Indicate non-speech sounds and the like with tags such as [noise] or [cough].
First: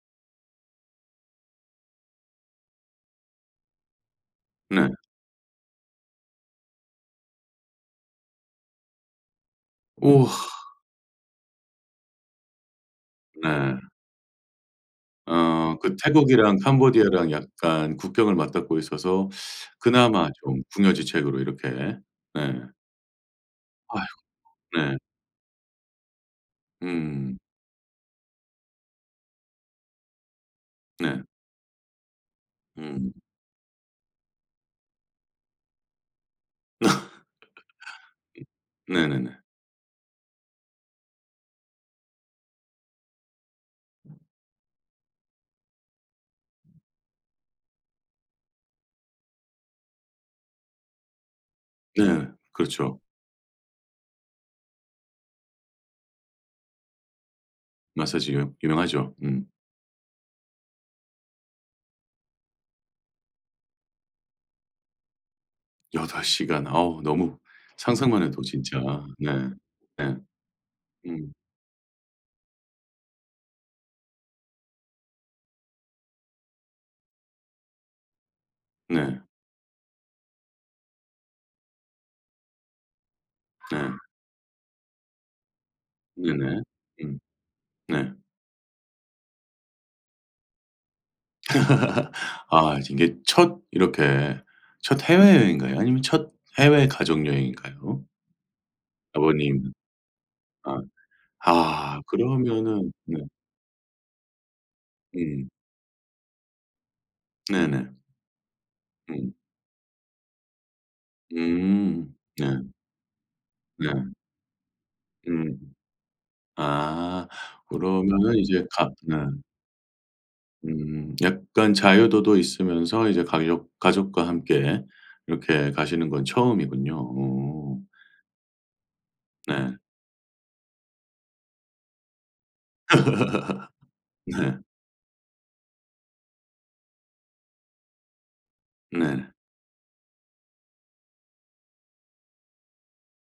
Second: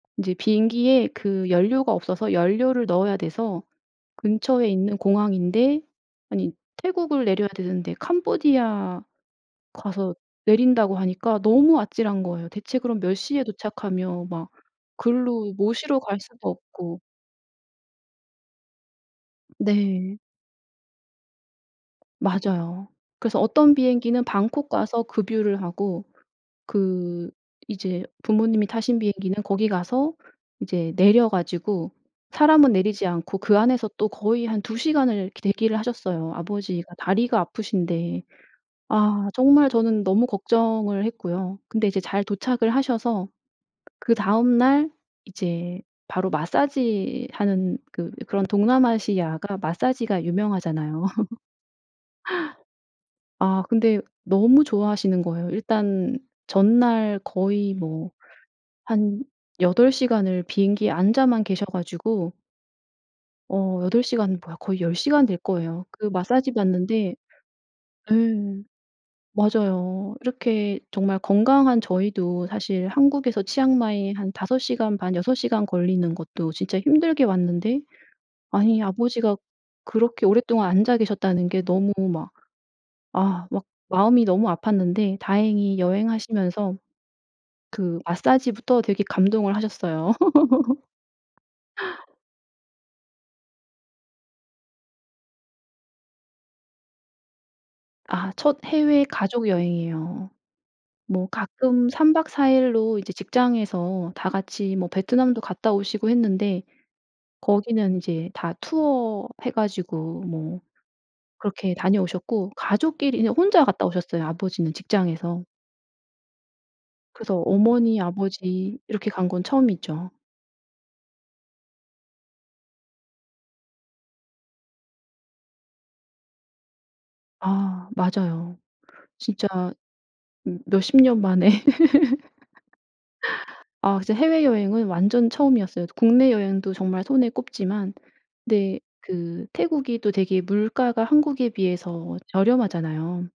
이제 비행기에 그 연료가 없어서 연료를 넣어야 돼서 근처에 네. 있는 공항인데 아니 태국을 내려야 되는데 캄보디아 가서 우와. 내린다고 하니까 너무 아찔한 거예요. 대체 그럼 몇 시에 네. 도착하면 막 거기로 어 그 모시러 갈 수도 태국이랑 없고. 캄보디아랑 약간 국경을 맞닿고 있어서 네. 그나마 좀 궁여지책으로 이렇게. 네. 맞아요. 그래서 어떤 아이고 비행기는 방콕 네. 가서 급유를 하고 그 음. 이제 부모님이 타신 비행기는 거기 가서 이제 네. 내려 가지고 사람은 내리지 음. 않고 그 안에서 또 거의 한 2 시간을 이렇게 대기를 하셨어요. 아 아버지가 [laughs] 다리가 아프신데. 아 네네네. 정말 저는 너무 걱정을 했고요. 근데 이제 잘 도착을 하셔서 그 다음 날 이제 바로 마사지하는 그 그런 동남아시아가 마사지가 유명하잖아요. 네 그렇죠. [laughs] 아 근데 너무 좋아하시는 거예요. 일단 전날 거의 뭐 마사지요. 유명하죠. 한 음. 8 시간을 비행기에 앉아만 계셔 가지고 어 8 시간 뭐야 거의 10 시간 될 거예요. 그 8 마사지 시간. 어 받는데 너무 예 상상만 해도 진짜. 네. 예. 맞아요. 이렇게 정말 음. 건강한 저희도 사실 한국에서 치앙마이 한 5 시간 반 6 시간 걸리는 것도 진짜 힘들게 왔는데 아니 네. 아버지가 그렇게 오랫동안 앉아 계셨다는 게 너무 막 아 막 네. 마음이 너무 아팠는데 다행히 네네. 여행하시면서 음. 그 네. 마사지부터 되게 감동을 하셨어요. [laughs] [laughs] 아 이제 이게 첫 이렇게 첫 해외여행인가요 아니면 첫 해외 가족여행인가요? 아 첫 해외 아버님 가족여행이에요. 아 뭐 가끔 아 3 박 4 그러면은 일로 이제 네. 직장에서 다 같이 뭐 베트남도 음. 갔다 오시고 했는데 네네. 거기는 이제 다 투어 음. 해 가지고 뭐 그렇게 음. 네. 다녀오셨고 가족끼리는 혼자 갔다 네. 오셨어요, 아버지는 직장에서. 음. 아 그래서 어머니 그러면은 이제 아버지 가 이렇게 네. 간 건 처음이죠. 음 약간 자유도도 있으면서 이제 가족 가족과 함께 이렇게 가시는 건 처음이군요. 어. 아 맞아요. 진짜 네. 음 몇십 년 만에. [laughs] [laughs] 아 진짜 네. 해외여행은 완전 처음이었어요. 국내 여행도 정말 손에 꼽지만 근데 네. 그 태국이 또 되게 물가가 한국에 비해서 저렴하잖아요.